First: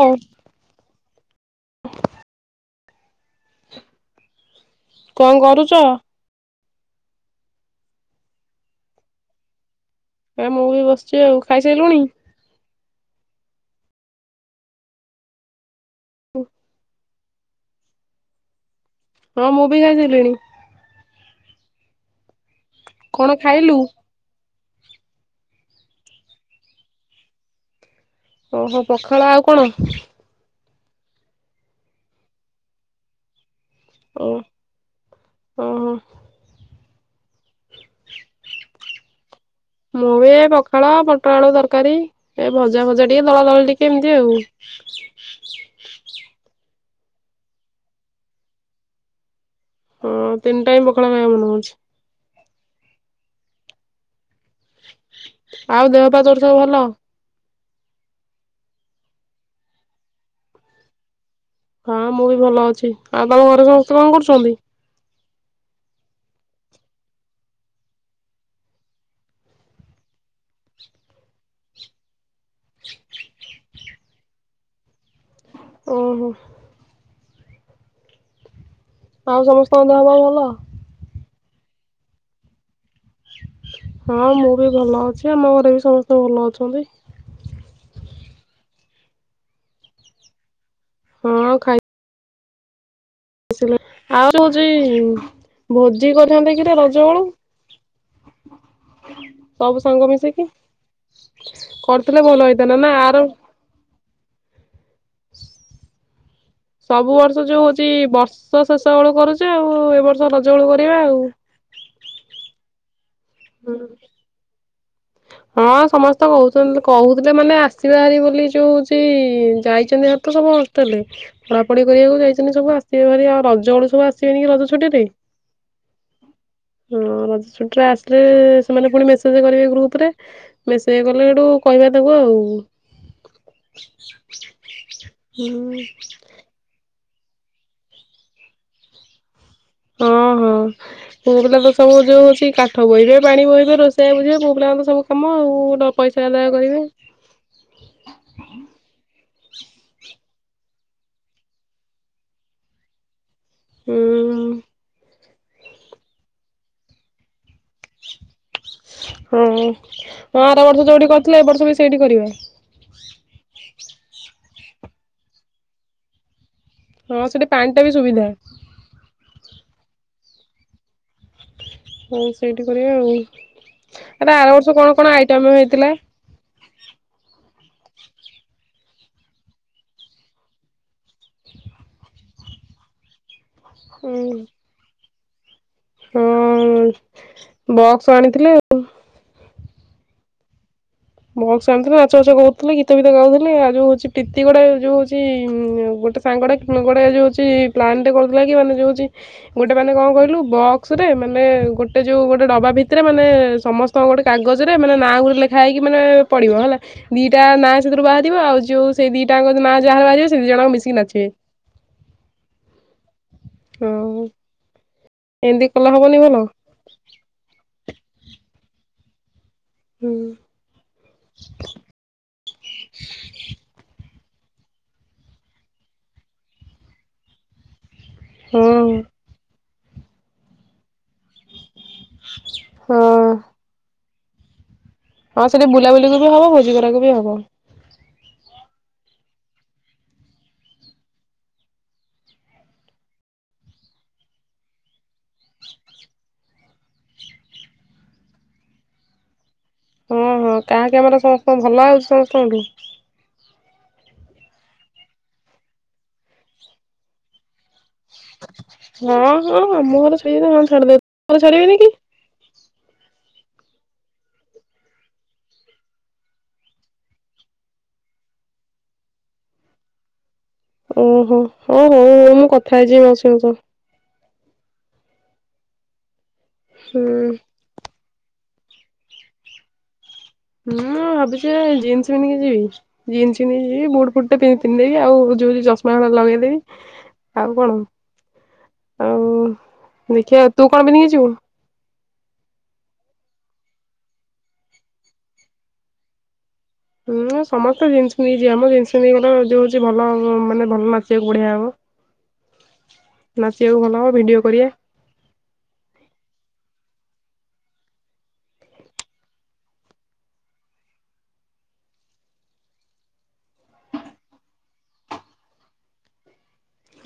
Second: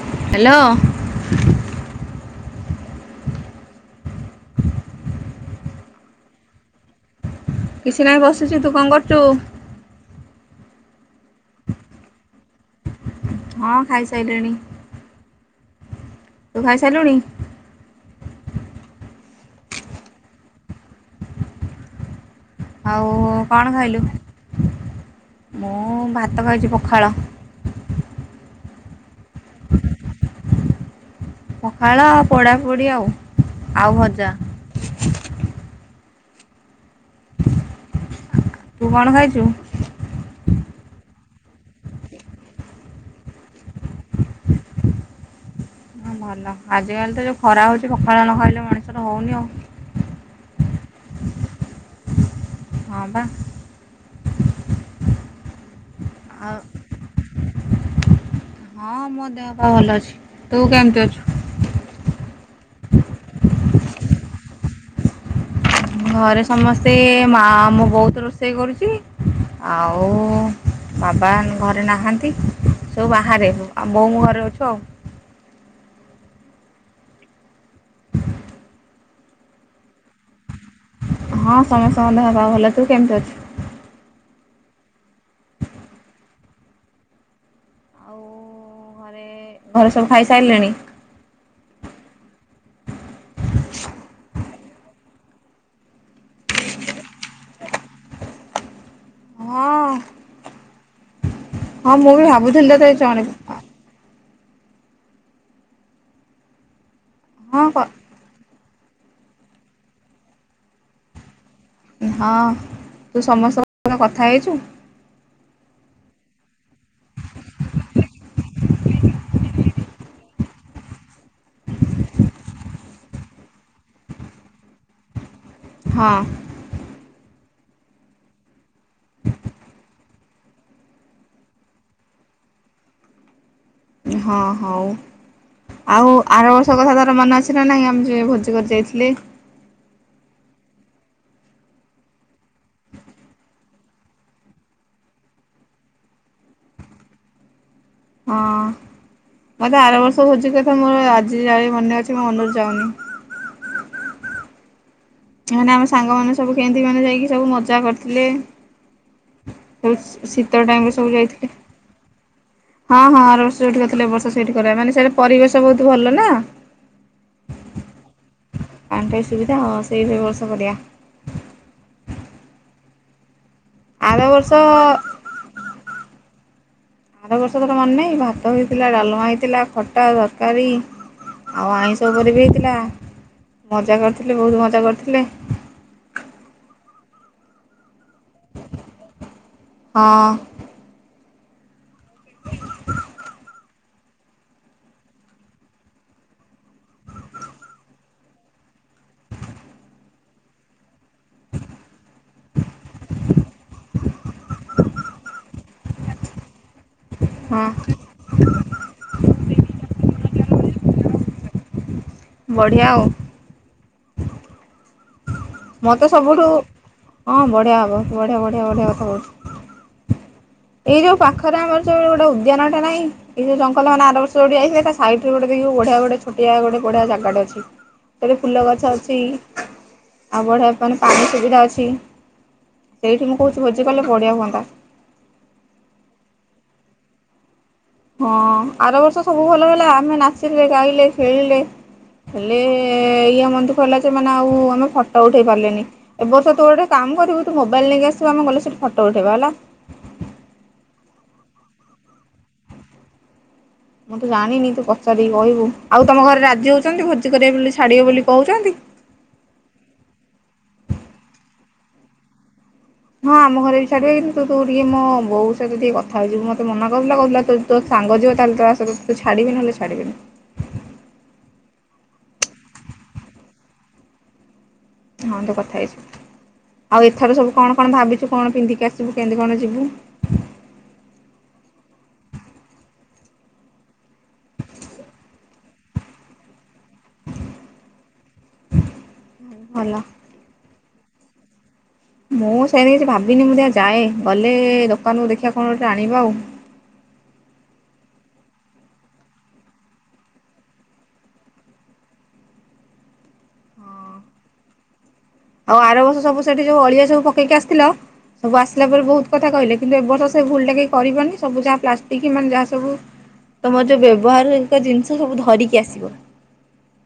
ହଉ। ହାଲୋ। କଣ କରୁଚ? କିଛି ନାହିଁ ବସିଚି। ତୁ କଣ କରୁଚୁ? ଏଇ ମୁଁ ବି ବସିଚି ଆଉ। ଖାଇସାଇଲୁଣି? ହଁ ଖାଇସାଇଲିଣି। ତୁ ଖାଇସାଇଲୁଣି? ହଁ ମୁଁ ବି ଖାଇସାଇଲିଣି। ଆଉ କଣ ଖାଇଲୁ? ମୁଁ ଭାତ ଖାଉଚି ପଖାଳ। ଓହୋ ପଖାଳ ଆଉ କଣ? ପଖାଳ ଆଉ ପୋଡାପୋଡି ଆଉ, ଆଉ ଭଜା। ହୁଁ ହୁଁ। ତୁ କଣ ଖାଇଛୁ? ମୁଁ ବି ଏ ପଖାଳ ଆଉ ପୋଟଳ ତରକାରୀ। ଏ ଭଜା ଫଜା ଟିକେ, ଦଳାଦଳି ଟିକେ ଏମିତି ଆଉ। ହଁ ଭଲ। ଆଜିକାଲି ତ ଯୋଉ ଖରା ହଉଛି ପଖାଳ ନ ଖାଇଲେ ମଣିଷର ହଉନି ଆଉ। ହଁ ତିନି ଟାଇମ ପଖାଳ ଖାଇବାକୁ ମନ ହଉଛି। ହଁ ବା। ଆଉ ଦେହ ପା ତୋର ଆଉ ସବୁ ଭଲ? ହଁ ମୋ ଦେହ ପା ଭଲ ଅଛି। ତୁ କେମିତି ଅଛୁ? ହଁ ମୁଁ ବି ଭଲ ଅଛି। ଆଉ ତମ ଘରେ ସମସ୍ତେ କଣ କରୁଛନ୍ତି? ଘରେ ସମସ୍ତେ ମା ମୋ ବୋଉ ତ ରୋଷେଇ କରୁଛି। ଆଉ ବାବା ଆନ ଘରେ ନାହାନ୍ତି? ସବୁ ବାହାରେ ବୋଉ ମୁଁ ଘରେ ଅଛୁ ଆଉ। ଓହୋ। ଆଉ ସମସ୍ତଙ୍କ ଦେହ ପାହା ଭଲ? ହଁ ସମସ୍ତଙ୍କ ଦେହ ପାହା ଭଲ। ତୁ କେମିତି ଅଛୁ? ହଁ ମୁଁ ବି ଭଲ ଅଛି। ଆମ ଘରେ ବି ସମସ୍ତେ ଭଲ ଅଛନ୍ତି। ଏ ଘରେ ସବୁ ଖାଇ ସାଇଲେଣି? ହଁ ଖାଇ [unintelligible] ସବୁ ହଁ ସାଙ୍ଗ ମିଶିକି? ହଁ ମୁଁ କରିଥିଲେ ବି ଭଲ ଭାବୁଥିଲି ହେଇଥାନ୍ତା। ତତେ ନା ଆର ଜଣେଇବି ସବୁ ବର୍ଷ ହଁ ଯୋଉ କ ହଉଛି ବର୍ଷ ଶେଷ ବେଳୁ କରୁଚୁ ଆଉ ଏ ବର୍ଷ ରଜ ବେଳୁ କରିବା ଆଉ। ହଁ ତୁ ସମସ୍ତଙ୍କ କଥା ହେଇଛୁ? ହଁ ସମସ୍ତେ କହୁଛନ୍ତି କହୁଥିଲେ ମାନେ ଆସିବେ ହାରି ବୋଲି ଯୋଉ ହଉଛି ଯାଇଛନ୍ତି ହାରି ତ ସବୁ। ଲେ ପଢାପଢି କରିବାକୁ ଯାଇଛନ୍ତି ସବୁ ଆସିବେ ଭାରି ଆଉ ରଜ ବେଳୁ ସବୁ ଆସିବେନି କି ରଜ ଛୁଟିରେ। ହଁ। ହଁ, ରଜଛୁଟିରେ ଆସିଲେ ସେମାନେ ପୁଣି ମେସେଜ କରିବେ ଗ୍ରୁପ ରେ ମେସେଜ କଲେ ହେଠୁ କହିବା ତାଙ୍କୁ ଆଉ। ହଁ ହଉ। ହୁଁ ଆଉ ଆର ବର୍ଷ କଥା ତାର ମନେ ଅଛି ନା ନାହିଁ ଆମେ ଯୋଉ ଭୋଜି କରି ଯାଇଥିଲେ? ହଁ ହଁ। ମୋ ପିଲା ତ ସବୁ ଯୋଉ ଅଛି କାଠ ବୋହିବେ, ପାଣି ବୋହିବେ, ରୋଷେଇଆ ବୁଝିବେ ପୁଅ ପିଲାଙ୍କ ତ ସବୁ କାମ ଆଉ ଗୋଟେ ପଇସା ଆଦାୟ କରିବେ। ହଁ ମତେ ଆର ବର୍ଷ ଭୋଜି କଥା ମୋର ଆଜି ଯାଏଁ ମନେ ଅଛି ମୋ ମନରୁ ଯାଉନି। ହୁଁ ହୁଁ! ମାନେ ଆମ ସାଙ୍ଗମାନେ ସବୁ କେମିତି ମାନେ ଯାଇକି ସବୁ ମଜ୍ ମଜା କରୁଥିଲେ। ହଁ। [unintelligible] ହଁ ଆର ଶୀତ ବର୍ଷ ଟାଇମରେ ଯୋଉଠି ସବୁ କରିଥିଲେ ଏ ଯାଇଥିଲେ। ବର୍ଷ ବି ସେଇଠି କରିବା। ହଁ ହଁ ଆର ବର୍ଷ ଯୋଉଠି କରିଥିଲେ ଏ ବର୍ଷ ସେଇଠି କରିବା ମାନେ ସେଇଠି ପରିବେଶ ବହୁତ୍ ଭଲ ନା। ହଁ ସେଠି ପାଣିଟା ବି ସୁବିଧା। ପାଣିଟା ବି ସୁବିଧା [unintelligible] ସେଇ ବ୍ୟବସ୍ଥା କରିବା। ହଉ ସେଇଠି କରିବା ଆଉ। ଆରେ ଆର ବର୍ଷ କଣ କଣ ଆଇଟମ ହେଇଥିଲା? ଆର ବର୍ଷ ତୋର ମନେ ନାହିଁ ଭାତ ହେଇଥିଲା ଡାଲମା ହେଇଥିଲା ଖଟା, ତରକାରୀ ଆଉ ଆଇଁଷ ଉପରେ ବି ହେଇଥିଲା ମଜା କରିଥିଲେ ବହୁତ୍ ମଜା କରିଥିଲେ। ହଁ ବକ୍ସ ଆଣିଥିଲେ ଆଉ। ହଁ! ବକ୍ସ ଆଣିଥିଲେ ନାଚ ଫାଚ ହଉଥିଲେ ଗୀତ ଭୀତ ଗାଉଥିଲେ ଆଉ ଯୋଉ ହଉଛି ଟିତି ଗୋଡ଼େ ଯଉ ହଉଚି ଗୋଟେ ସାଙ୍ଗଟା ଗୋଟେ ଯଉ ହେଉଚି ପ୍ଲାନଟେ କରୁଥିଲା କି ମାନେ ଯଉ ହେଉଚି ଗୋଟେ ମାନେ କଣ କହିଲୁ ବକ୍ସରେ ମାନେ ଗୋଟେ ଯୋଉ ଗୋଟେ ଡବା ଭିତରେ ମାନେ ସମସ୍ ସ୍ତ ଗୋଟେ କାଗଜରେ ମାନେ ନାଁ ଗୁରେ ଲେଖା ହେଇ କି ମାନେ ପଡିବ ହେଲା ଦିଟା ହଁ ନାଁ ସେଥିରୁ ବାହାରିବ ଆଉ ଯୋଉ ସେ ଦିଟାଙ୍କ ନାଁ ଯାହାର ବାହାରିବ ସେ ଦି ଜଣ ମିଶିକି ନାଚିବେ। ବଢିଆ ଆଉ। [unintelligible] ଏମିତି କଲେ ମୋତେ ହବନି ଭଲ ସବୁଠୁ ହଁ ବଢ଼ିଆ ହେବ ବଢ଼ିଆ ବଢ଼ିଆ ବଢ଼ିଆ କଥା ହୁଁ [unintelligible] ଏଇ ଯୋଉ ପାଖରେ ଆମର ଯୋଉ ଗୋଟେ ଉଦ୍ୟାନଟା ନାହିଁ ଏଇ ଯୋଉ ଜଙ୍ଗଲ ନା ଆର ବର୍ଷ‌ [unintelligible] ତା ସାଇଡରେ ବଢ଼ିଆ ଗୋଟେ ଛୋଟିଆ ଗୋଟେ ଜାଗାଟେ ଅଛି। ସେଠି ଫୁଲ ହଁ ଗଛ ଅଛି। ଆଉ ବଢିଆ ପାଇଁ ପାଣି ସୁବିଧା ଅଛି। ହଁ। ସେଇଠି ମୁଁ କହୁଚି ଭୋଜି କଲେ ବଢିଆ ହୁଅନ୍ତା। ହଁ ସେଠି ବୁଲାବୁଲିକୁ ବି ହବ ଭୋଜି କରିବାକୁ ବି ହବ। ହଁ ଆର ବର୍ଷ ସବୁ ଭଲ ହେଲା। ଆମେ ନାଚିଲେ, ଗାଇଲେ, ଖେଳିଲେ। ହେଲେ ଇଏ [unintelligible] ଯେ ମାନେ ଆଉ ଆମେ ଫଟୋ ଉଠେଇ ପାରିଲେନି। ଏ ବର୍ଷ ତୁ ଗୋଟେ କାମ କରିବୁ ତୁ ମୋବାଇଲ ନେଇକି ଆସିବୁ ଆମ ଗଲେ ସେଠି ଫଟୋ ଉଠେଇବା ହେଲା। ହୁଁ ହୁଁ କାହାକି ଆମର ସମସ୍ତଙ୍କ ଭଲ ଆଉଛି ସମସ୍ତଙ୍କଠୁ। ମୁଁ ତୁ ଜାଣିନି ତୁ ପଚାରିକି କହିବୁ ଆଉ ତମ ଘରେ ରାଜି ହଉଚନ୍ତି ଭୋଜି କରିବ ବୋଲି ଛାଡିବ ବୋଲି କହୁଚନ୍ତି। ହଁ ହଁ ଆମ ଘର [unintelligible] ଛାଡ଼ିଦେବ ତମ ଘରେ ଛାଡିବେନି କି? ହଁ ଆମ ଘରେ ବି ଛାଡିବେ କିନ୍ତୁ ତୁ-ତୁ ଟିକେ ମୋ ବୋଉ ସହିତ ଟିକେ କଥା ହେଇଯିବୁ ମତେ ମନା କରୁଥିଲା କହୁଥିଲା ତୁ ତୋ ସାଙ୍ଗ ଯିବ ତାହେଲେ ତ ଆସ ତୁ ଛାଡ଼ିବି ନହେଲେ ଛାଡ଼ିବିନି। ଓହୋ ହଉ ହଉ ହଉ ମୁଁ କଥା ହେଇଯିବି ମାଉସୀଙ୍କ ସହ। ହଁ ତ କଥା ହେଇଚୁ ଆଉ ହୁଁ। ଏଥର ସବୁ କଣ କଣ ଭାବିଛୁ କଣ ପିନ୍ଧିକି ଆସିବୁ କେମିତି କଣ ଯିବୁ। ଉମ୍ ମୁଁ ଭାବିଚି ଏଇ ଜିନ୍ସ ପିନ୍ଧିକି ଯିବି। ଜିନ୍ସ ପିନ୍ଧିକି ଯିବି ବୁଟ ଫୁଟଟେ ପିନ୍ ପିନ୍ଧିଦେବି ଆଉ ଯୋଉ ଚଷମା ହଳ ଲଗେଇଦବି। ଆଉ କଣ ଆଉ ଭଲ ଦେଖିବା ତୁ କଣ ପିନ୍ଧିକି ଯିବୁ? ମୁଁ ସେମିତି କିଛି ଭାବିନି ମୁଁ ଦେଖିଆ ଯାଏଁ ଗଲେ ଦୋକାନକୁୁ ଦେଖିବା କଣ ଗୋଟେ ଆଣିବା ଆଉ। ହୁଁ ସମସ୍ତେ ଜିନ୍ଷ ପିନ୍ଧିକି ଯିବେ। ମୁଁ ଜିନ୍ଷ ପିନ୍ଧିକି‌ ଗଲେ ଯୋଉ ହଉଚି ଭଲ ମାନେ ଭଲ ନାଚିବାକୁ ବଢିଆ ହବ। [inaudible] ନାଚିବାକୁ ଭଲ ହବ ହଁ ଭିଡିଓ କରିଆବା। ଆଉ ଆର ବର୍ଷ ସବୁ ସେଠି ଯୋଉଁ ଅଳିଆ ସବୁ ପକେଇକି ଆସିଥିଲ। ମୁଁ ଆସିଲା ପରେ ବହୁତ କଥା କହିଲେ କିନ୍ତୁ ଏବର୍ଷ ସେ ଭୁଲଟା କେଇ କରିବନି ସବୁ ଯାହା ପ୍ଲାଷ୍ଟିକ ମାନେ ଯାହା ସବୁ ତମର ଯୋଉଁ ବ୍ୟବହାର ହରିକା ଜିନିଷ ସବୁ ଧରିକି ଆସିବ।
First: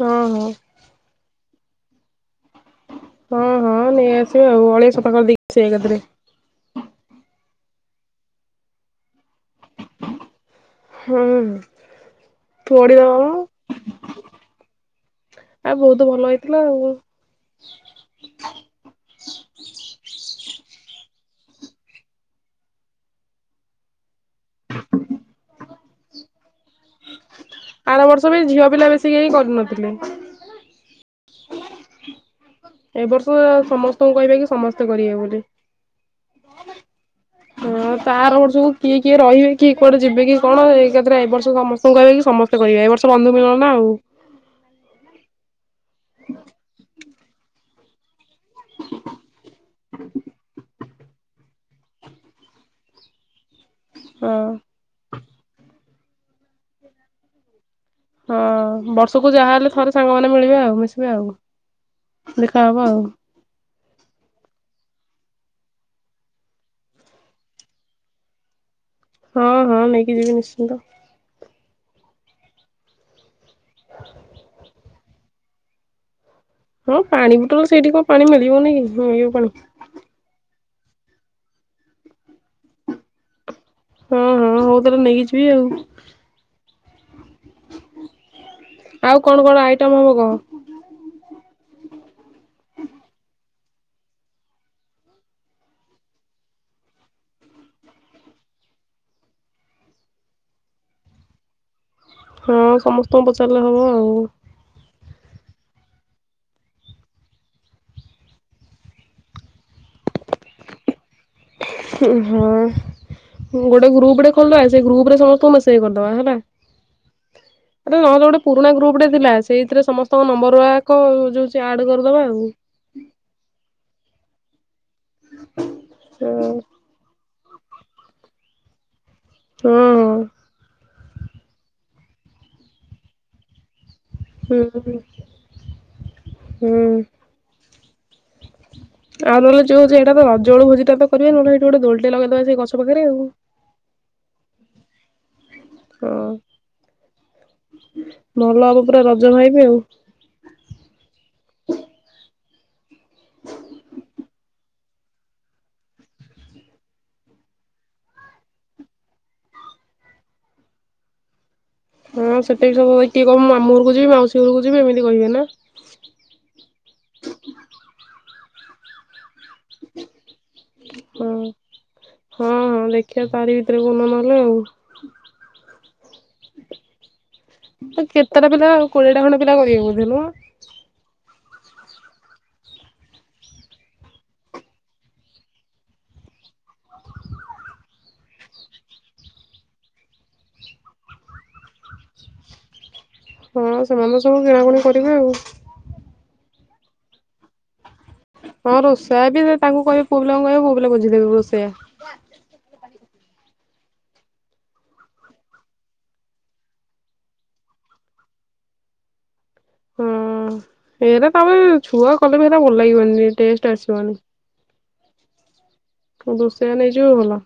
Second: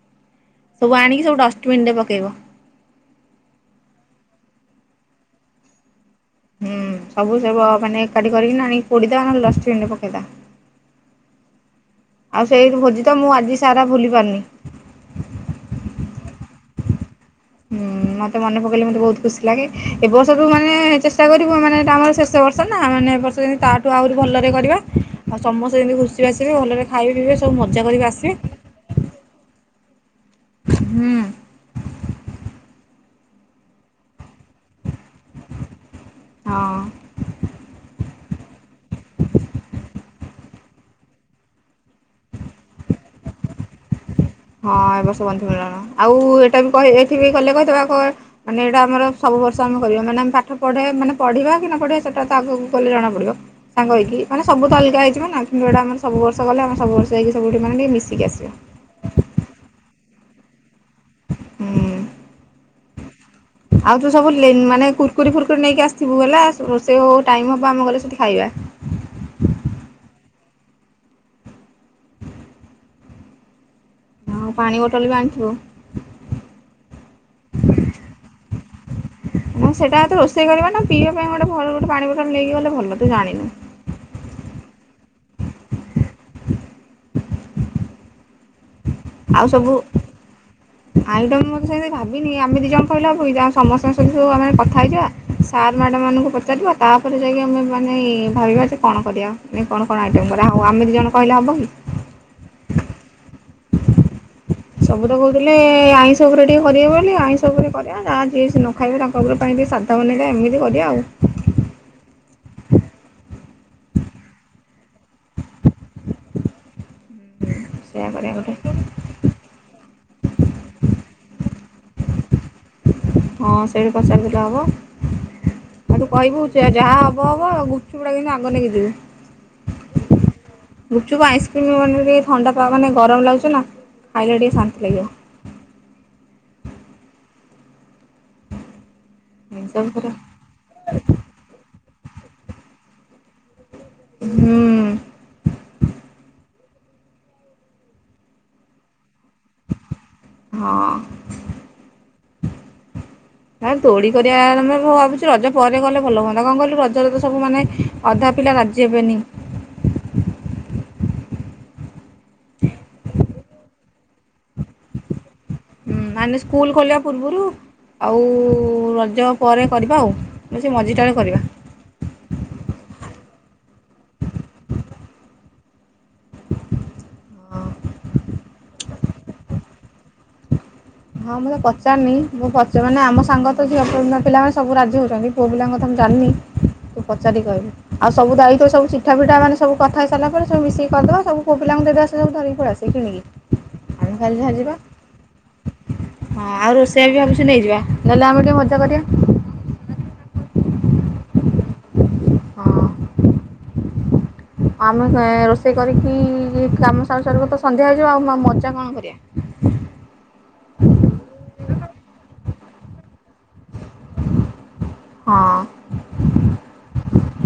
ହଁ ହଁ। ସବୁ ଆଣିକି ସବୁ ଡଷ୍ଟପିନ ରେ ପକେଇବ। ହଁ ହଁ ନେଇ ଆସିବା ଆଉ ଅଳିଆ ସଫା କରି ଦେଇ ସେଇ ଏକାଥରେ। ହୁଁ ସବୁ ସେ ବ ମାନେ ଏକାଠିଁ କରିକିନା ଆଣିକି ପୋଡିଦେବା ନ ହେଲେ ଡଷ୍ଟପିନ ରେ ପକେଇଦବା। ହୁଁ ଆଉ ସେଇ ଭୋଜି ତ ପୋଡିଦବ ମୁଁ ମ। ଆଜି ସାରା ଭୁଲି ପାରୁନି। ଆ ବହୁତ ଭଲ ହେଇଥିଲା ଆଉ। ହଁ ମତେ ମନେ ପକେଇଲେ ମୋତେ ବହୁତ ଖୁସି ଲାଗେ। ଏବର୍ଷ ତ ଯୋଉଁ ମାନେ ଚେଷ୍ଟା କରିବୁ ମାନେ ତା ମାନେ ଶେଷ ବର୍ଷ ସରିଲା ମାନେ ଏ ବର୍ଷ ଯାଇ ତାଠୁଁ ଆହୁରି ଭଲରେ କରିବା ଆଉ ସମସ୍ତେ ଯେମିତି ଖୁସିରେ ଆସିବେ ଭଲରେ ଖାଇବେ ପିଇବେ ସବୁ ମଜା ଆର କରିକି ବର୍ଷ ଆସିବେ। ବି ଝିଅ ପିଲା ବେଶ୍ ସିଏ ହିଁ କରୁ ନଥିଲେ? ହୁଁ। ଏ ବର୍ଷ ସମସ୍ତଙ୍କୁ କହିବା କି ସମସ୍ତେ କରିବେ ବୋଲି। ହଁ। ହଁ ତା ଆର ବର୍ଷ କୁ କିଏ କିଏ ରହିବେ କିଏ କୁଆଡେ ଯିବେ କି କଣ? କଣ ଏକାଥରେ ଏଇ ବର୍ଷ ସମସ୍ତଙ୍କୁ କହିବା କି ସମସ୍ତେ କହିବେ ଏ ବର୍ଷ ବନ୍ଧୁ ମିଳନ ନାଁ ଆଉ। ହଁ ଏ ବର୍ଷ ବନ୍ଧୁ ମିଳନ ଆଉ ଏଇଟା ବି କହିଦେଇଥିବି ଗଲେ କହିଦେବାକୁ ମାନେ ଏଇଟା ଆମର ସବୁ ବର୍ଷ ଆମେ କରିବା ମାନେ ଆମେ ପାଠ ପଢେ ମାନେ ପଢିବା କି ନ ପଢିବା ସେଇଟା ତ ଆଗକୁ ଗଲେ ଜଣାପଡିବ। ସାଙ୍ଗ ହେଇକି ହଁ। ମାନେ ସବୁ ତ ଅଲଗା ହୋଇଯିବା ନାଁ କିନ୍ତୁ ଆମ ସବୁ ବର୍ଷ ଗଲେ ଆମ ସବୁ ବର୍ଷ ଯାଇକି ସବୁଠି ମାନେ ମିଶିକି ହଁ ଆସିବା। ବର୍ଷକୁ ଯାହାହେଲେ ଥରେ ସାଙ୍ଗମାନେ ମିଳିବେ ଆଉ ମିଶିବେ ହୁଁ ଆଉ ଦେଖାହବ ଆଉ। ଆଉ ତୁ ସବୁ ଲେନ୍ ମାନେ କୁର୍କୁରି ଫୁୁରୁକୁରି ନେଇକି ଆସିଥିବୁ ହେଲା ରୋଷେଇ ହଉ ହଉ ଟାଇମ ହବ ଆମେ ଗଲେ ସେଠି ଖାଇବା। ହଁ ହଁ ନେଇକି ଯିବି ନିଶ୍ଚିନ୍ତ। ହଁ ପାଣି ବୋଟଲ ବି ଆଣିଥିବୁ। ହଁ ପାଣି ବୋଟଲ ସେଇଠିଁ କଣ ପାଣି ମିଳିବନି କି ମିଳିବ ପାଣି। ନା ସେଇଟା ସେଠିଁ ରୋଷେଇ କରିବା ନାଁ ପିବା ପାଇଁ ଗୋଟେ ଭଲ ଗୋଟେ ପାଣି ବୋଟଲ ନେଇକି ଗଲେ ଭଲ ତୁ ଜାଣିନୁ। ହଁ ହଁ ହଉ ତାହେଲେ ନେଇକି ଯିବି ଆଉ। କଣ ଆଉ କଣ ସବୁ ଆଇଟମ ହବ କହ ଆଇଟମ୍ ମୁଁ ତ କିଛି ସେମିତି ଭାବିନି ଆମେ ଦି ଜଣ କହିଲେ ହବ କି ଯାହା ସମସ୍ତଙ୍କ ସହିତ ସବୁ ଆମେ କଥା ହେଇଯିବା। ସାର୍ ମ୍ୟାଡ଼ାମ୍ ମାନଙ୍କୁ ପଚାରିବା ତାପରେ ଯାଇକି ଆମେ ମାନେ ଏଁ ଭାବିବା ଯେ କଣ କରିବା? ନାଇଁ କଣ କଣ ଆଇଟମ୍ କରା ହବ ଆମ ଦି ଜଣ କହିଲେ ହବ କି? ହଁ ସମସ୍ତଙ୍କୁ ପଚାରିଲେ ହବ ଆଉ। ସବୁ ତ କହୁଥିଲେ ଆଇଁଷ ଉପରେ ଟିକେ କରିବେ ବୋଲି ଆଇଁଷ ଉପରେ କରିବା ଯାହା ଜିଏ ସେ ନ ଖାଇବ ତାଙ୍କ ସବୁଲୋକ ପାଇଁ ବି ସାଧା ବନେଇବା ଏମିତି କରିବା ଆଉ। ହୁଁ ହଁ। କୋଉଁ ଗୋଟେ ଗ୍ରୁପ ଟେ ଖୋଲିଦବା ସେଇ ଗ୍ରୁପ ରେ ସମସ୍ତଙ୍କୁ ମେସେଜ କରିଦବା ହେଲା। [inaudible] ନ ହେଲେ ଗୋଟେ ପୁରୁଣା ଗ୍ରୁପ ଟେ ଥିଲା ସେଇଥିରେ ସମସ୍ତଙ୍କ ନମ୍ବର ଗୁଡ଼ାକ ଯୋଉଁ ହଉଛି ଆଡ୍ କରିଦବା ଆଉ। ହଁ ସେଇଠୁ ପଚାରିଲେ ଦେଲେ ହବ ତାକୁ କହିବୁ ହଁ ଯେ ଯାହା ହବ ହବ ଗୁପ୍ ଚୁପ୍ ଟା କିନ୍ତୁ ଆଗ ନେଇକି ଯିବୁ। ହଁ ଗୁପ୍ ଚୁପ୍ ଆଇସ୍କ୍ରିମ ମାନେ ଟିକେ ଥଣ୍ଡା ମାନେ ଗରମ ଲାଗୁଛି ନାଁ। ହୁଁ ହୁଁ। ହୁଁ। ଆଉ ନହେଲେ ଏମିତି ସବୁ ଯୋଉଁ କରିବା। ଚେହେରା ତୋର ଜୋଳ ଭୋଜିଟା ତ କରିବା ନହେଲେ ଏଠେ ଗୋଟେ ଦୋଳିଟେ ଲଗେଇଦବା ସେଇ ଗଛ ପାଖରେ ଆଉ। ହୁ। ହଁ ଭଲ ହବ ପୁରା ରଜ ଭାଇବ ଆଉ। ହଁ। [inaudible] ଆ ଦୋଳି କରିବା ଆମେ ଭାବୁଛୁ ରଜ ପରେ ଗଲେ ଭଲ ହୁଅନ୍ତା କଣ କହିଲୁ ରଜରେ ତ ସବୁ ମାନେ ଅଧା ପିଲା ରାଜି ହେବେନି। ହଁ ସେତେ ବି ସବୁ ଏ କିଏ କହିବ ମାମୁଁ ଘରକୁ ଯିବି ମାଉସୀ ଘରକୁ ଯିବି ଏମିତି କହିବେ ନା? ମାନେ ସ୍କୁଲ ଖୋଲିବା ପୂର୍ବରୁ ଆଉ ରଜ ପରେ କରିବା ଆଉ ସେ ମଝିଟାରେ କରିବା। ହଁ। ହଁ ହଁ ଦେଖିବା ତାରି ଭିତରେ କଉ ଦିନ ନହେଲେ ଆଉ। କେତେଟା ପିଲା ଆଉ କୋଡିଏଟା ଖଣ୍ଡେ ପିଲା କରିବେ ବୋଧେ ନୁହଁ। ହଁ ମୁଁ ତ ପଚାରୁନି ମ ପଚାର ମାନେ ଆମ ସାଙ୍ଗ ତ ଝିଅ ପିଲାମାନେ ସବୁ ରାଜି ହଉଛନ୍ତି। ପୁଅ ପିଲାଙ୍କ କଥା ମୁଁ ଜାଣିନି ତ ପଚାରି କହିବି। ଆଉ ସବୁ ଦାୟିତ୍ୱ ଚିଠା ପିଠା ମାନେ ସବୁ କଥା ହେଇ ସାରିଲା ପରେ ମିଶିକି କରିଦବା ସବୁ ପୁଅ ପିଲାଙ୍କୁ ଦେଇ ଦେବା ସେ ସବୁ ଧରିକି ପଳେଇ ଆସିବେ କିଣିକି। ହଁ ଆମେ ସେମାନେ ତ ଖାଲି ସବୁ ଯାହା ଯିବା କିଣାକଣି କରିବେ ଆଉ। ହଁ ଆଉ ରୋଷେଇଆ ବି ଭାବୁଛି ନେଇଯିବା ନହେଲେ ଆମେ ଟିକେ ହଁ ମଜା ରୋଷେଇଆ କରିବା। ତାଙ୍କୁ କହିବ ପୁଅ ପିଲାଙ୍କୁ କହିବା ପୁଅ ପିଲ ବୁଝି ଦେବେ ରୋଷେଇୟା। ହଁ। ଆମେ ରୋଷେଇ କରିକି କାମ ସାରୁ ସାରୁ ତ ସନ୍ଧ୍ୟା ହେଇଯିବ ଆଉ ମଜା କଣ କରିବା? ହଁ ଏଟା ତାପରେ ଛୁଆ କଲେ ବି ଭଲ ଲାଗିବନି ଟେଷ୍ଟ ଆସିବନି। ହଁ। ରୋଷେଇଆ ନେଇଯିବ ଭଲ।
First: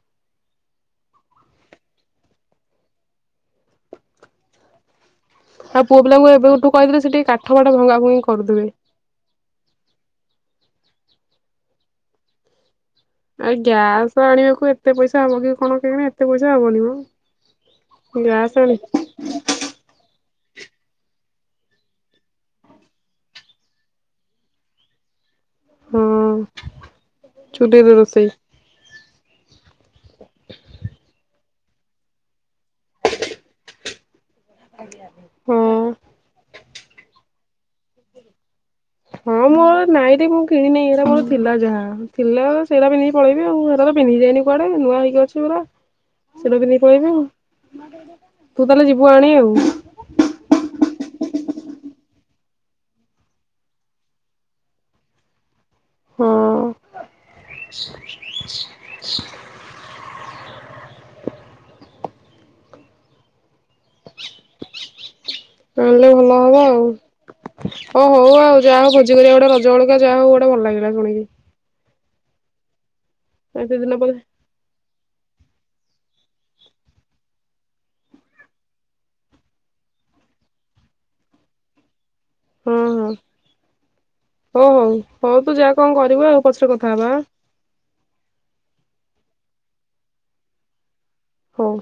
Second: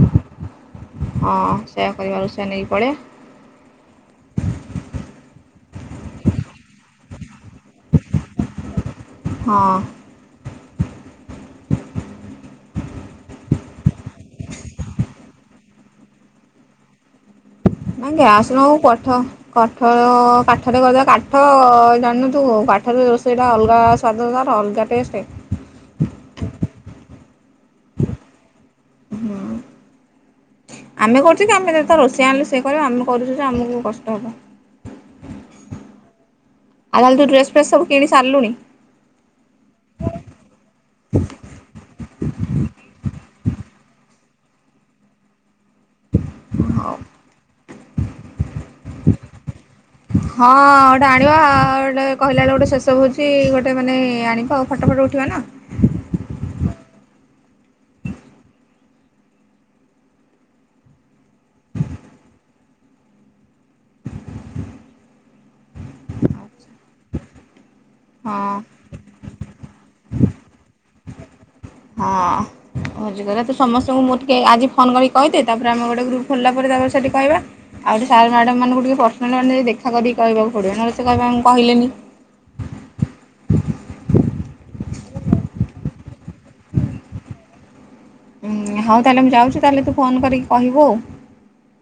ହଁ ସେୟା କରିବା ରୋଷେୟା ନେଇକି ପଳେଇବା। ଆଉ ପୁଅ ପିଲାଙ୍କୁ ଏବେଠୁ କହିଦେଲେ ସେ ଟିକେ କାଠ ପାଠ ଭଙ୍ଗା ଭୁଙ୍ଗି କରୁଦେବେ। ହଁ। ଆଉ ଗ୍ୟାସ ଆଣିବାକୁ ଏତେ ପଇସା ହବ କି କଣ କେଜାଣି? ଏତେ ପଇସା ହବନି ମ। ଗ୍ୟାସ୍ ଗ୍ୟାସ ନାଇ ଆଣି ପଠ କାଠ କାଠରେ କରିଦେଲେ କାଠ ଜାଣିନୁ ତୁ କାଠରେ ରୋଷେଇଟା ଅଲଗା ସ୍ୱାଦ ତାର ଅଲଗା ଟେଷ୍ଟ୍। ହଁ ଚୁଲିରେ ରୋଷେଇ। ହୁଁ। ଆମେ କରୁଚୁକି ଆମେ ଯେତେ ରଷେଇ ଆଣେ ସେଏ କରିବା ଆମେ କରୁଚୁ ଯେ ଆମକୁ କଷ୍ଟ ହେବ। ହଁ। ଆ ଅଲୁ ଡେସ ଫ୍ରେସ୍ ସବୁ କିଣି ସାରିଲୁଣି? ହଁ ମୋ ନାଇତି ମୁଁ କିଣିନେଇ ଏରା ମୋର ଥିଲା ଯାହା। ଥିଲା ତ ସେଇରା ପିନ୍ଧିକି ପଳେଇବି ଆଉ ଘରେ ପିନ୍ଧିଯାଇନି କୁଆଡେ ନୂଆ ହେଇକି ଅଛି ମୋର। ସେଟା ପିନ୍ଧିକି ହଉ ପଳେଇମୀ ତୁ ତାହେଲେ ଯିବୁ ଆଣି ଆଉ। ହଁ ଗୋଟେ ଆଣିବା ଉ ଗୋଟେ କହିଲା ବବେଳେ ଗୋଟେ ଶେଷ ଭୋଜି ଗୋଟେ ମାନେ ଆଣିବା ଆଉ ଫଟୋ ଫଟ ଉଠିବା ନା? ହଁ। [inaudible] ଆଣିଲେ ଭଲ ହବ ଆଉ ହ ହଉ ହଁ ଆଉ ଯାହା ହଉ ଭୋଜି କରିବା ଗୋଟେ ର ଜଳକା ଯା ହଉ ଗୋଟା ଭଲ ଲାଗିଲା ଶୁଣିକି। ହଁ ଭୋଜିକରିବା ତୁ ଏତେ ଦିନ ସମସ୍ତଙ୍କୁ ପରେ ମୁଁ ଟିକେ ଆଜି ଫୋନ କରିକି କହିଦେ ତାପରେ ଆମେ ଗୋଟେ ଗ୍ରୁପ୍ ଖୋିଲଲା ପରେ ତା ପରେ ସେଠି କହିବା। ଆଉ ସାର ମ୍ୟାଡାମମାନଙ୍କୁ ଟିକେ ପର୍ସନାଲ ମାନେ ଦେଖା କରିକି କହକୁ ପଡିବ ନହେଲେ ସେ କହିବେ ଆମକୁ କହିଲେନି? ହଁ ହଁ ହଉ ହଉ ହଉ ତୁ ଯା କଣ କରିବୁ ଆଉ ପଛରେ କଥା ହବା ଆଁ। ହଉ ତାହେଲେ ମୁଁ ଯାଉଚି ତାହେଲେ ତୁ ଫୋନ୍ କରିକି କହିବୁ ଆଉ। ହୁଁ।